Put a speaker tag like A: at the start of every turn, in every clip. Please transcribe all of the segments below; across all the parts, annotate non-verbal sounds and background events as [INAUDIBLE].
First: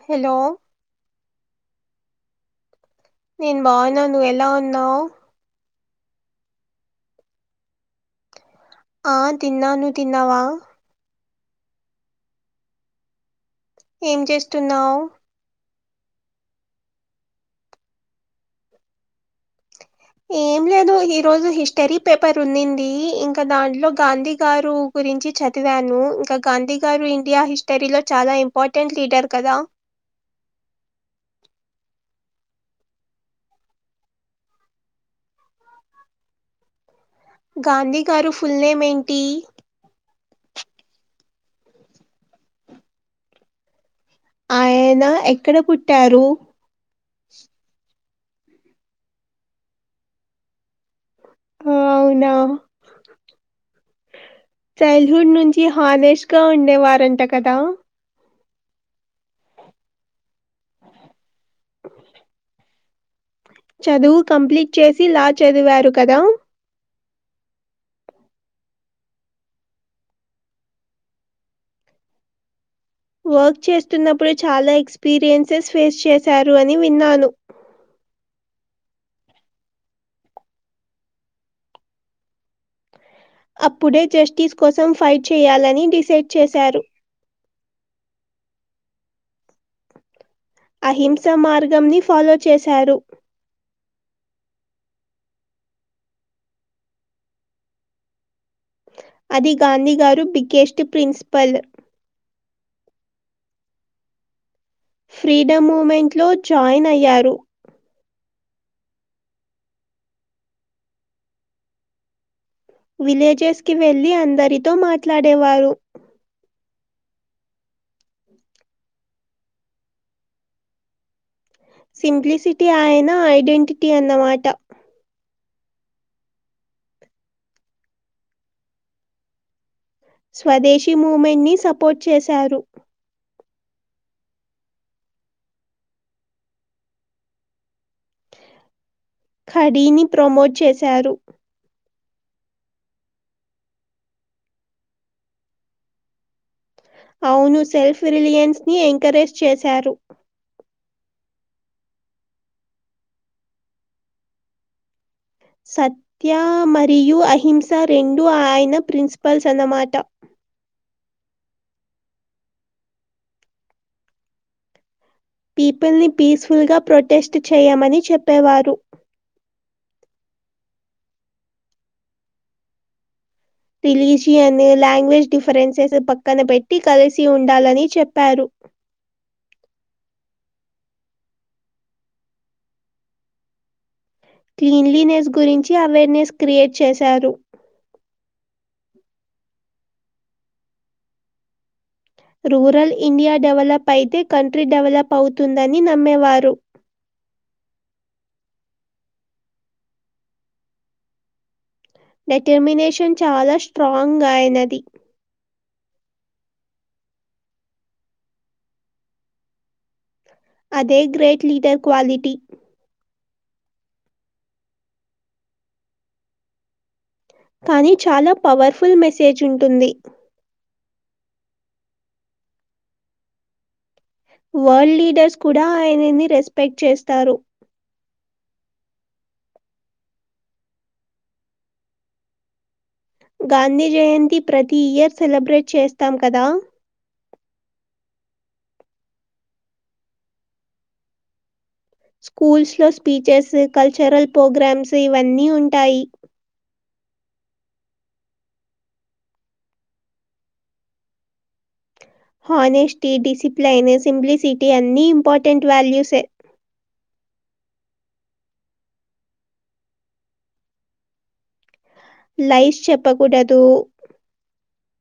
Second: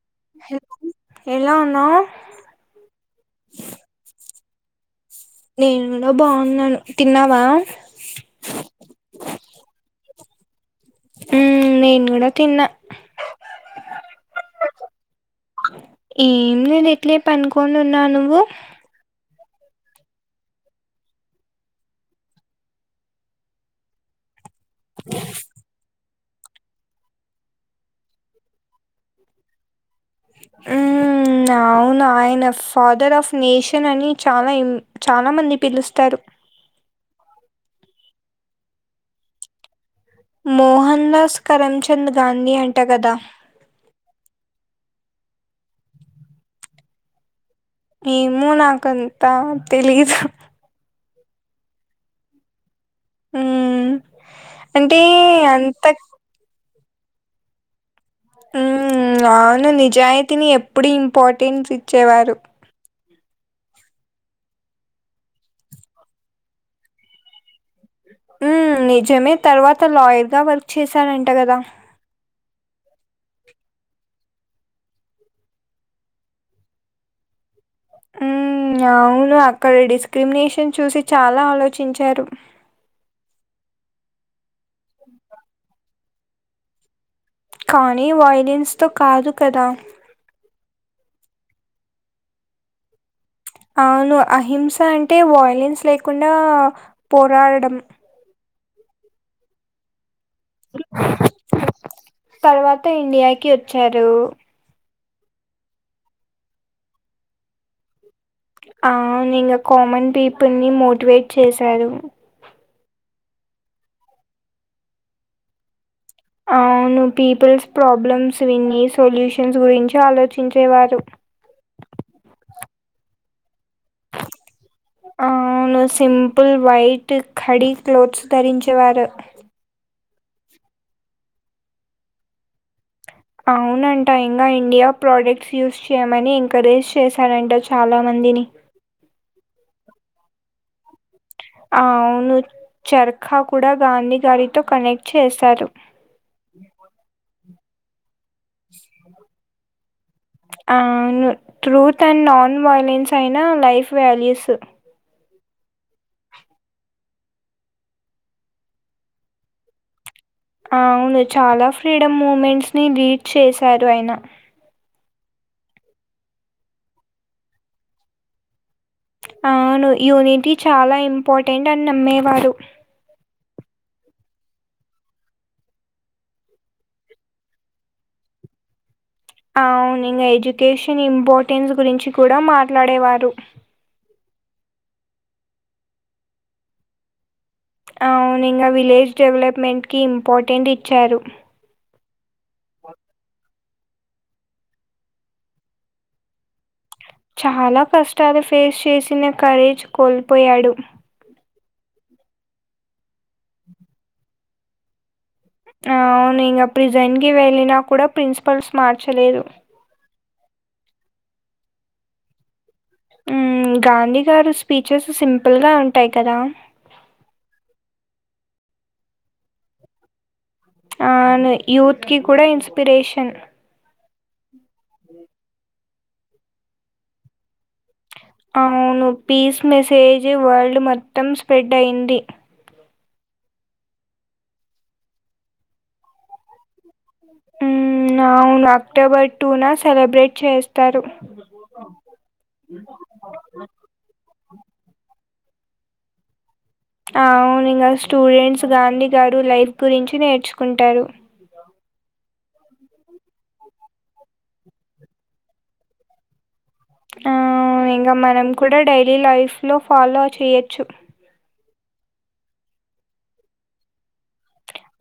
A: Hello
B: ఎలా ఉన్నావ్
A: నేను బాగున్నా నువ్ ఎలా ఉన్నావ్
B: నేన్ గుడ బావున్నాను తిన్నవా
A: ఆ తిన్నాను నువ్ తిన్నవా
B: ఊ నేన్ గుడ తిన్నా
A: ఏం చేస్తున్నావ్
B: ఏం లేద్ ఇట్లే పన్కోనున్నా నువ్వు
A: ఏం లేదు ఈ రోజు హిస్టరీ పేపర్ ఉన్నది ఇంక దాంట్లో గాంధీ గారు గురించి చదివాను ఇంకా గాంది గారూ ఇండియా హిస్టరీలో చాలా ఇంపార్టెంట్ లీడర్ కదా
B: ఊ ఔను ఆయన ఫాదర్ ఆఫ్ నేషన్ అని చాలా చాలా మంది పిలుస్తారు
A: గాంధీ గారు ఫుల్ నేమ్ ఏంటీ
B: మోహన్ దాస్ కరమ్చంద్ గాంధీ అంట గాద
A: ఆయన ఎక్కడ పుట్టారు
B: ఏమో నాకంత తెలీదు
A: అవునా
B: మ్మ్ అంటే
A: చైల్డ్హుడ్ నుంచి
B: అంత
A: హనేష్ ఇంకా ఉండేవారంట కదా
B: ఉ అవును నిజాయితీని ఎప్పుడు ఇంపార్టెన్స్ ఇచ్చేవారు.
A: చదువు కంప్లీట్ చేసి లా చదివారు కదా
B: ఉ నిజమే తర్వాత లాయర్ గా వర్క్ చేశారంట కదా
A: వర్క్ చేస్తున్నప్పుడు చాలా ఎక్స్పీరియన్సెస్ ఫేస్ చేశారు అని విన్నాను.
B: ఉ అవును అక్కడ డిస్క్రిమినేషన్ చూసి చాలా ఆలోచించారు.
A: అప్పుడే జస్టిస్ కోసం ఫైట్ చేయాలని డిసైడ్ చేశారు.
B: కానీ వాయలిన్స్ తో కాదు కదా
A: అహింస మార్గంని ఫాలో చేశారు.
B: అవును అహింస అంటే వయోలిన్స్ లేకుండా పోరాడడము.
A: అది గాంధీ గారు బిగ్గెస్ట్ ప్రిన్సిపల్.
B: తర్వాత ఇండియాకి వచ్చారు.
A: ఫ్రీడమ్ మూమెంట్లో జాయిన్ అయ్యారు.
B: ఆ ఇంకా కామన్ పీపుల్ని మోటివేట్ చేశారు.
A: విలేజెస్ కి వెళ్లి అందరితో మాట్లాడేవారు.
B: అవును పీపుల్స్ ప్రాబ్లమ్స్ విని సొల్యూషన్స్ గురించి ఆలోచించేవారు.
A: సింప్లిసిటీ ఆయన ఐడెంటిటీ అన్నమాట.
B: అవును సింపుల్ వైట్ ఖాడి క్లోత్స్ ధరించేవారు.
A: స్వదేశీ మూ్మెంట్ ని సపోర్ట్ చేశారు.
B: అవునంట ఇంకా ఇండియా ప్రోడక్ట్స్ యూస్ చేయమని ఎంకరేజ్ చేశారంట చాలా మందిని.
A: ఖడీని ప్రమోట్ చేశారు.
B: అవును చర్ఖా కూడా గాంధీ గారితో కనెక్ట్ చేశారు.
A: అవును సెల్ఫ్ రిలయన్స్ ని ఎంకరేజ్ చేశారు.
B: ఆ ట్రూత్ అండ్ నాన్ వయోలెన్స్ అయిన లైఫ్ వాల్యూస్.
A: సత్య మరియు అహింస రెండు ఆయన ప్రిన్సిపల్స్ అన్నమాట.
B: అవును చాలా ఫ్రీడమ్ మూమెంట్స్ ని లీడ్ చేశారు ఆయన
A: పీపుల్ ని పీస్ఫుల్ గా ప్రొటెస్ట్ చేయమని చెప్పేవారు.
B: అవును యూనిటీ చాలా ఇంపార్టెంట్ అని నమ్మేవారు.
A: రిలీజియన్, లాంగ్వేజ్ డిఫరెన్సెస్ పక్కన పెట్టి కలిసి ఉండాలని చెప్పారు.
B: అవును ఇంకా ఎడ్యుకేషన్ ఇంపార్టెన్స్ గురించి కూడా మాట్లాడేవారు.
A: క్లీన్లీనెస్ గురించి అవేర్నెస్ క్రియేట్ చేశారు
B: అవును ఇంకా విలేజ్ డెవలప్మెంట్కి ఇంపార్టెంట్ ఇచ్చారు
A: రూరల్ ఇండియా డెవలప్ అయితే కంట్రీ డెవలప్ అవుతుందని నమ్మేవారు
B: చాలా కష్టాలు ఫేస్ చేసిన కఖరేజ్ కోల్పోయాడు
A: డెటర్మినేషన్ చాలా స్ట్రాంగ్ అయినది
B: అవును ఇకా ప్రిజైన్కి వెళ్ళిన కూడా ప్రిన్సిపల్స్ మార్చలేదు
A: అదే గ్రేట్ లీడర్ క్వాలిటీ
B: హు గాంధీ గారు స్పీచెస్ సింపుల్గా ఉంటాయి కదా
A: కానీ చాలా పవర్ఫుల్ మెసేజ్ ఉంటుంది
B: ఆను యూత్ కి కూడా ఇన్స్పిరేషన్
A: వరల్డ్ లీడర్స్ కూడా ఆయనని రెస్పెక్ట్ చేస్తారు
B: అవును పీస్ మెసేజ్ వరల్డ్ మొత్తం స్ప్రెడ్ అయింది
A: గాంధీ జయంతి ప్రతి ఇయర్ సెలబ్రేట్ చేస్తాం కదా
B: ఉ అవును అక్టోబర్ టూ నా సెలబ్రేట్ చేస్తారు [UNINTELLIGIBLE]
A: స్కూల్స్ లో స్పీచెస్ కల్చరల్ ప్రోగ్రామ్స్ ఇవన్నీ ఉంటాయి
B: అవును ఇంకా స్టూడెంట్స్ గాంధీ గారు లైఫ్ గురించి నేర్చుకుంటారు
A: హానెస్టీ డిసిప్లిన్ సింప్లిసిటీ అన్ని ఇంపార్టెంట్ వాల్యూస్
B: ఆ ఇంకా మనం కూడా డైలీ లైఫ్ లో ఫాలో చేయొచ్చు
A: లైస్ చెప్పకూడదు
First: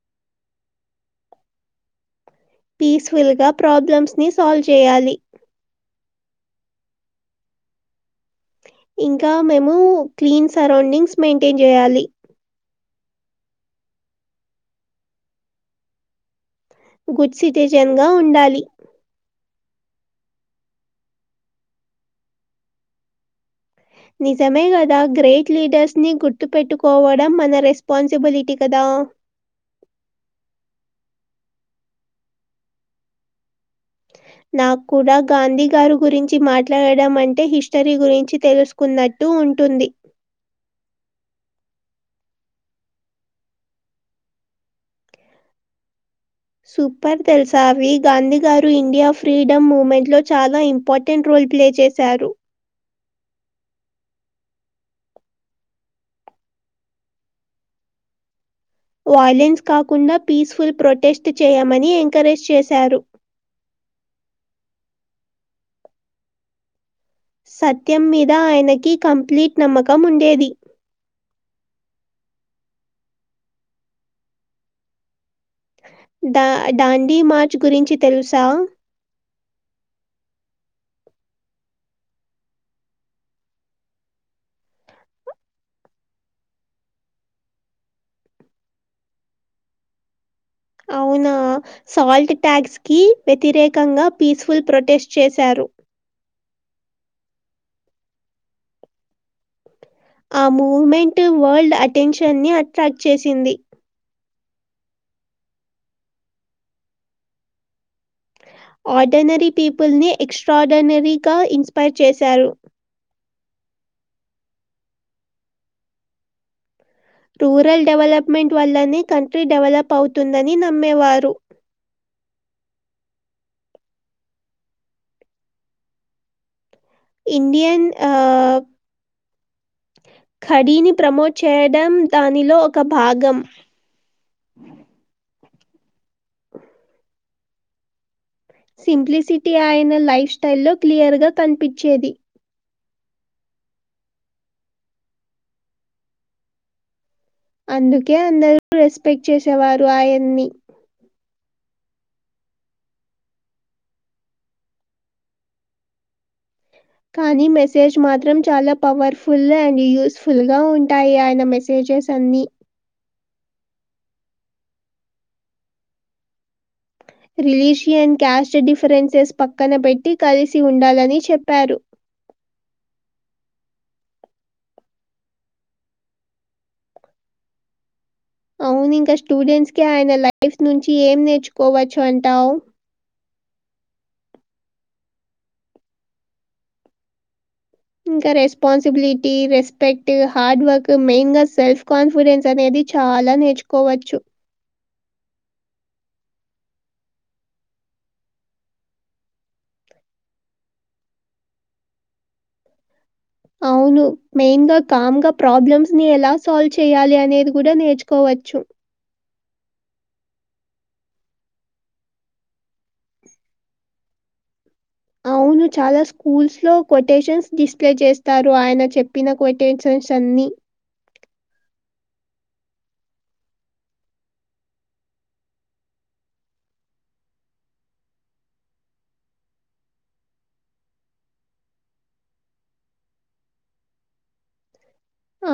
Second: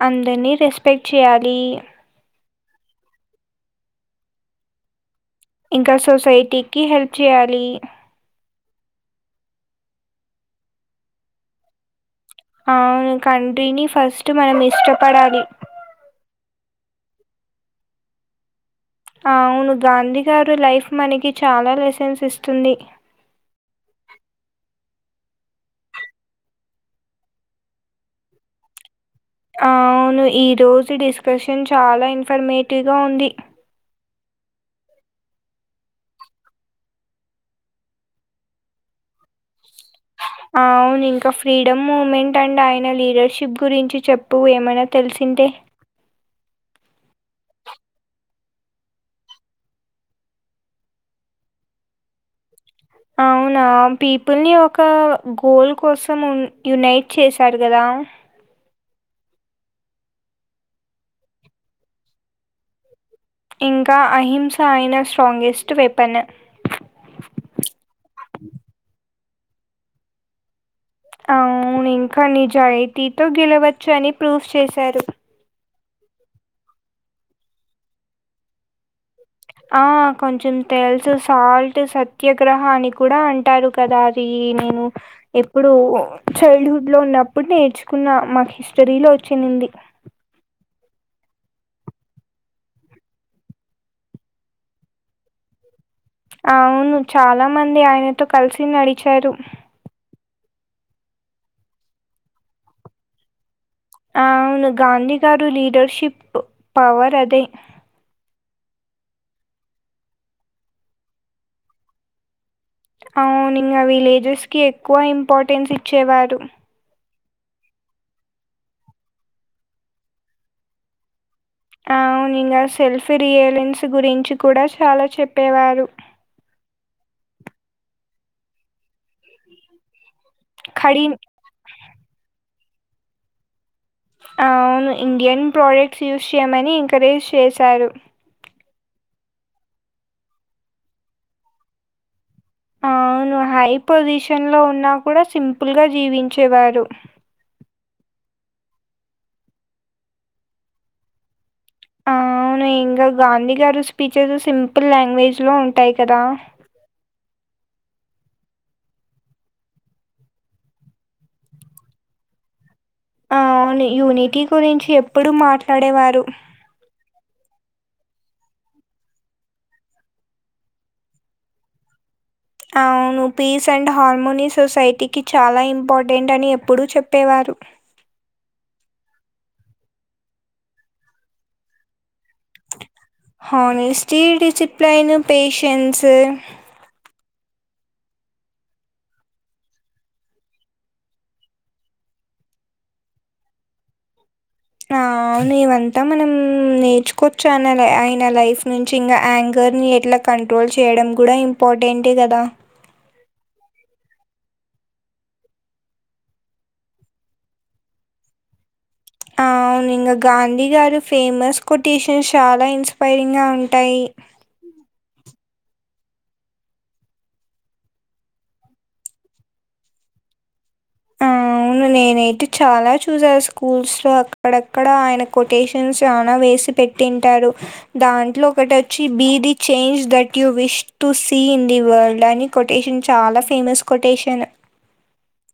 B: అందరినీ రెస్పెక్ట్ చేయాలి
A: పీస్ఫుల్ గా ప్రాబ్లమ్స్ ని సాల్వ్ చేయాలి
B: ఇంకా సొసైటీకిి హెల్ప్ చేయాలి
A: ఇంకా మేము క్లీన్ సరౌండింగ్స్ మెయింటైన్ చేయాలి
B: అవును కంట్రీని ఫస్ట్ మనం ఇష్టపడాలి
A: గుడ్ సిటిజన్ గా ఉండాలి
B: అవును గాంధీ గారు లైఫ్ మనకి చాలా లెసన్స్ ఇస్తుంది
A: నిజమే కదా గ్రేట్ లీడర్స్ని గుర్తుపెట్టుకోవడం మన రెస్పాన్సిబిలిటీ కదా
B: అవును ఈ రోజు డిస్కషన్ చాలా ఇన్ఫర్మేటివ్గా ఉంది
A: నాకు కూడా గాంధీ గారు గురించి మాట్లాడడం అంటే హిస్టరీ గురించి తెలుసుకో కున్నట్టు ఉంటుంది
B: అవును ఇంకా ఫ్రీడమ్ మూమెంట్ అండ్ ఆయన లీడర్షిప్ గురించి చెప్పు ఏమైనా తెలిసిందే
A: సూపర్ తెలిసావి Gandhi garu India freedom movement లో చాలా ఇం ఇంపార్టెంట్ రోల్ ప్లే చేశారు
B: అవునా పీపుల్ని ఒక గోల్ కోసం యునైట్ చేశాడు కదా
A: వాయలెన్స్ కాకుండా పీస్ఫుల్ ప్రొటెస్ట్ చేయమని ఎంకరేజ్ చేశారు
B: ఇంకా అహింస అయిన స్ట్రాంగెస్ట్ వెపన్
A: సత్యం మీద ఆయనకి కంప్లీట్ నమ్మకం ఉండేది
B: అవును ఇంకా నిజాయితీతో గెలవచ్చు అని ప్రూఫ్ చేశారు
A: ద డాండీ మార్చ్ గురించి తెలుసా
B: ఆ కొంచెం తెేల్సు సాల్ట్ సత్యాగ్రహాన్ని కూడా అంటే అంటారు కదా అది నేను ఎప్పుడు చైల్డ్హుడ్లో ఉన్నప్పుడు నేర్చుకున్న మాకు హిస్టరీలో వచ్చంది
A: అవునా సాల్ట్ ట్యాగ్స్ కి వ్యతిరేకంగా పీస్ఫుల్ ప్రొటెస్ట్ చేశారు
B: అవును చాలా మంది ఆయనతో కలిసి నడిచారు
A: ఆ మూమెంట్ వరల్డ్ అటెన్షన్ ని అట్రాక్ట్ చేసింది
B: అ అవును గాంధీ గారు లీడర్షిప్ పవర్ అది
A: ఆర్డనరీ పీపుల్ ని ఎక్స్ట్రాార్డినరీగా ఇన్స్పైర్ చేశారు
B: అవును ఇంగా విలేజెస్కి ఎక్కువ ఇంపార్టెన్స్ ఇచ్చేవారు
A: టురల్ డెవలప్మెంట్ వల్లనే కంట్రీ డెవలప్ అవుతుందని నమ్మేవారు
B: అవును ఇంగా సెల్ఫీ రియలెన్స్ గురించి కూడా చాలా చెప్పేవారు
A: ఇండియన్ ఆ కడిని
B: కడి
A: ప్రమోట్ చేయడం దానిలో ఒక భాగం
B: అవును ఇండియన్ ప్రోడక్ట్స్ యూస్ చేయమని ఎంకరేజ్ చేశారు
A: సింప్లిసిటీ ఆయన లైఫ్ స్టైల్లో క్లియర్గా కనిపించేది
B: అవును హై పొజిషన్ లో ఉన్నా కూడా సింపుల్ గా జీవించేవారు
A: అందుకే అందరు రెస్పెక్ట్ చేసేవారు ఆయన్ని
B: అవును ఇంగా గాంధీ గారు స్పీచెస్ సింపుల్ లాంగ్వేజ్ లో ఉంటాయి కదా
A: కానీ మెసేజ్ మాత్రం చాలా పవర్ఫుల్ అండ్ యూస్ ఫుల్ గా ఉంటాయి ఆయన మెసేజ పెజెస్ అన్ని
B: ఆవును యూనిటీ గురించి ఎప్పుడు మాట్లాడేవారు
A: రిలీజియన్ కస్ట్ డిఫరెన్సెస్ పక్కన పెట్టి కలిసి ఉండాలని చెప్పారు
B: అవును పీస్ అండ్ హార్మోనీ సొసైటీకి చాలా ఇంపార్టెంట్ అని ఎప్పుడూ చెప్పేవారు
A: అవును ఇంకా స్టూడెంట్స్ కి ఆయన లైఫ్ నుంచి ఏం నేర్చుకోవచ్చు అంటావు
B: హానెస్ట్రీ డిసిప్లైన్ పేషన్స్
A: ఇంకా responsibility respect hard work main గా సెల్ఫ్ కాన్ఫిడెన్స్ అనేది చాలా నేర్చుకోవచ్చు
B: ఆ! అవును ఇవంతా మనం నేర్చుకోవచ్చు అ ఆయన లైఫ్ నుంచి ఇంకా యాంగర్ ని ఎట్లా కంట్రోల్ చేయడం కూడా ఇంపార్టెంటే కదా
A: అవును మెయిన్ గా కామ్గా ప్రాబ్లమ్స్ ని ఎలా సాల్వ్ చేయాలి అనేది కూడా నేర్చుకోవచ్చు
B: అవును ఇంకా గాంధీ గారు ఫేమస్ కొటేషన్స్ చాలా ఇన్స్పైరింగ్ గా ఉంటాయి
A: అవును చాలా స్కూల్స్ లో కొటేషన్స్ డిస్ప్లే చేస్తారు ఆయన చెప్పిన కొటేషన్స్ అన్ని
B: ఆ! అవును నేనైతే చాలా చూసా స్కూల్స్ లో అక్కడక్కడ ఆయన కొటేషన్స్ చనా వేసి పెట్ తింటాడు దాంట్లో ఒకటి వచ్చి be the change that you wish to see in the world అని కొటేషన్ చాలా ఫేమస్ కొటేషన్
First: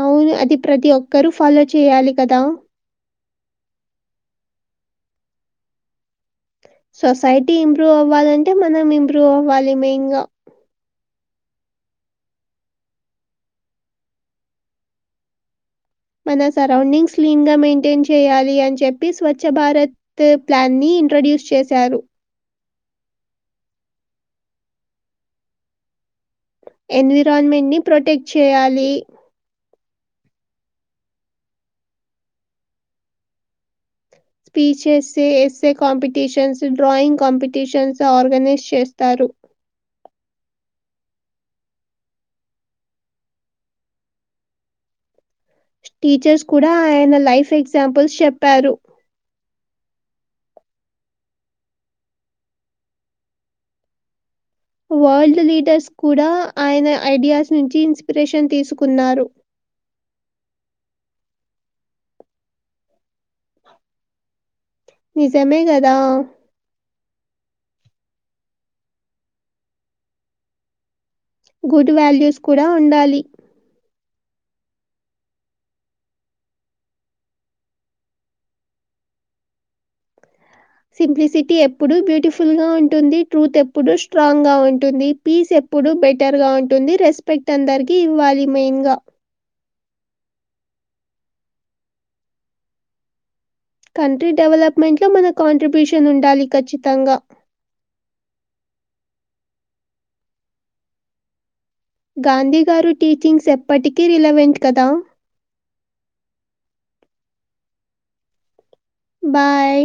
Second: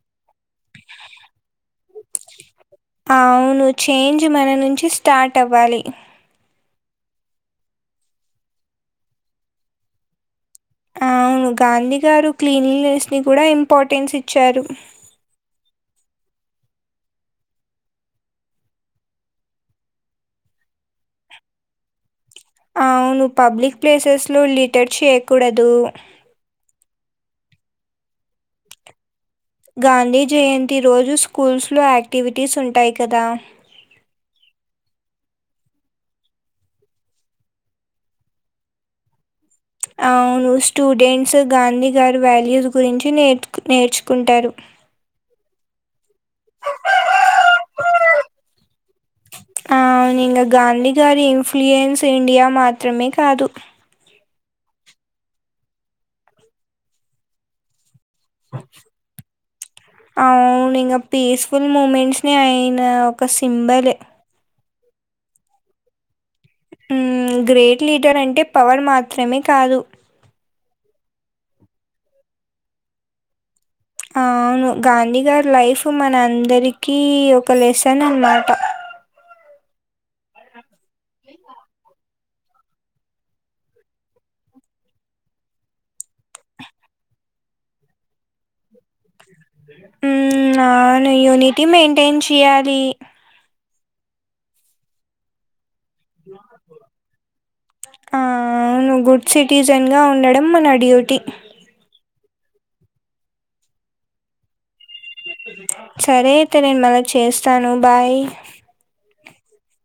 A: అవును అది ప్రతి ఒక్కరుూ ఫాలో చేయ్యాలి కదా
B: అవును చేంజ్ మన నుంచి స్టార్ట్ అవ్వాలి
A: సొసైటీ ఇంప్రూవ్ అవ్వాలంటే మనం ఇంప్రూవ్ అవ్వాలి మెయిన్ గా
B: అవును గాంధీ గారు క్లీన్లీనెస్ ని కూడా ఇంపార్టెన్స్ ఇచ్చారు
A: మన సరౌండింగ్స్ క్లీన్ గా మెయింటైన్ చేయాలి అని చెప్పి స్వచ్ఛ భారత్ సార్ ప్లాన్ ని ఇంట్రొడ్యూస్ చేశారు
B: అవును పబ్లిక్ ప్లేసెస్ లో లీటర్ చేయ్యకూడదు
A: ఎన్విరాలన్మెంట్ ని ప్రొటెక్ట్ చేయాలి
B: గాంధీ జయంతి రోజు స్కూల్స్లో యాక్టివిటీస్ ఉంటాయి కదా
A: speeches essay competitions drawing competitions organize చేస్తారు
B: అవును స్టూడెంట్స్ గాంధీ గారి వాల్యూస్ గురించి నేర్చుకుంటారు
A: టీచర్స్ కూడా ఆయన లైఫ్ ఎగ్జాంపుల్స్ చెప్పారు
B: అవును ఇంగ గాంధీ గారి ఇన్ఫ్లుయెన్స్ ఇండియా మాత్రమే కాదు
A: వరల్డ్ లీడర్స్ కూడా ఆయన ఐడియాస్ నుంచి ఇన్స్పిరేషన్ తీసుకున్నారు
B: అవును ఇంగ పీస్ఫుల్ మూమెంట్స్ ని అయన ఒక సింబలు
A: నిజమే గదా
B: ఉమ్ గ్రేట్ లీటర్ అంటే పవర్ మాత్రమే కాదు
A: గుడ్ వాల్యూస్ కూడా ఉండాలి
B: అ అవును గాంధీ గారి లైఫ్ మన అందరికీ ఒక లెసన్ అనమాట
A: సింప్లిసిటీ ఎప్పుడూ బ్యూటిఫుల్ గా ఉంటుంది ట్రూత్ ఎప్పుడూ స్ట్రాంగ్ గా ఉంటుంది పీస్ ఎప్పుడూ బెటర్గా ఉంటుంది రెస్పెక్ట్ అందరికీ ఇవ్వాలి మెయిన్ గా
B: ఉమ్ అవును యూనిటీ మెయింటైన్ చేయాలి
A: కంట్రీ డెవలప్మెంట్ లో మన కాంట్రిబ్యూషన్ ఉండాలి ఖచ్చితంగా
B: ఆ ఔను గుడ్ సిటిజన్ గా ఉండడం మన డ్యూటీ
A: గాంధీ గారు టీచింగ్స్ ఎప్పటికీ రిలెవెంట్ కదా
B: సరే అయితే నేను మళ్ళ చేస్తాను బాయ్
A: బాయ్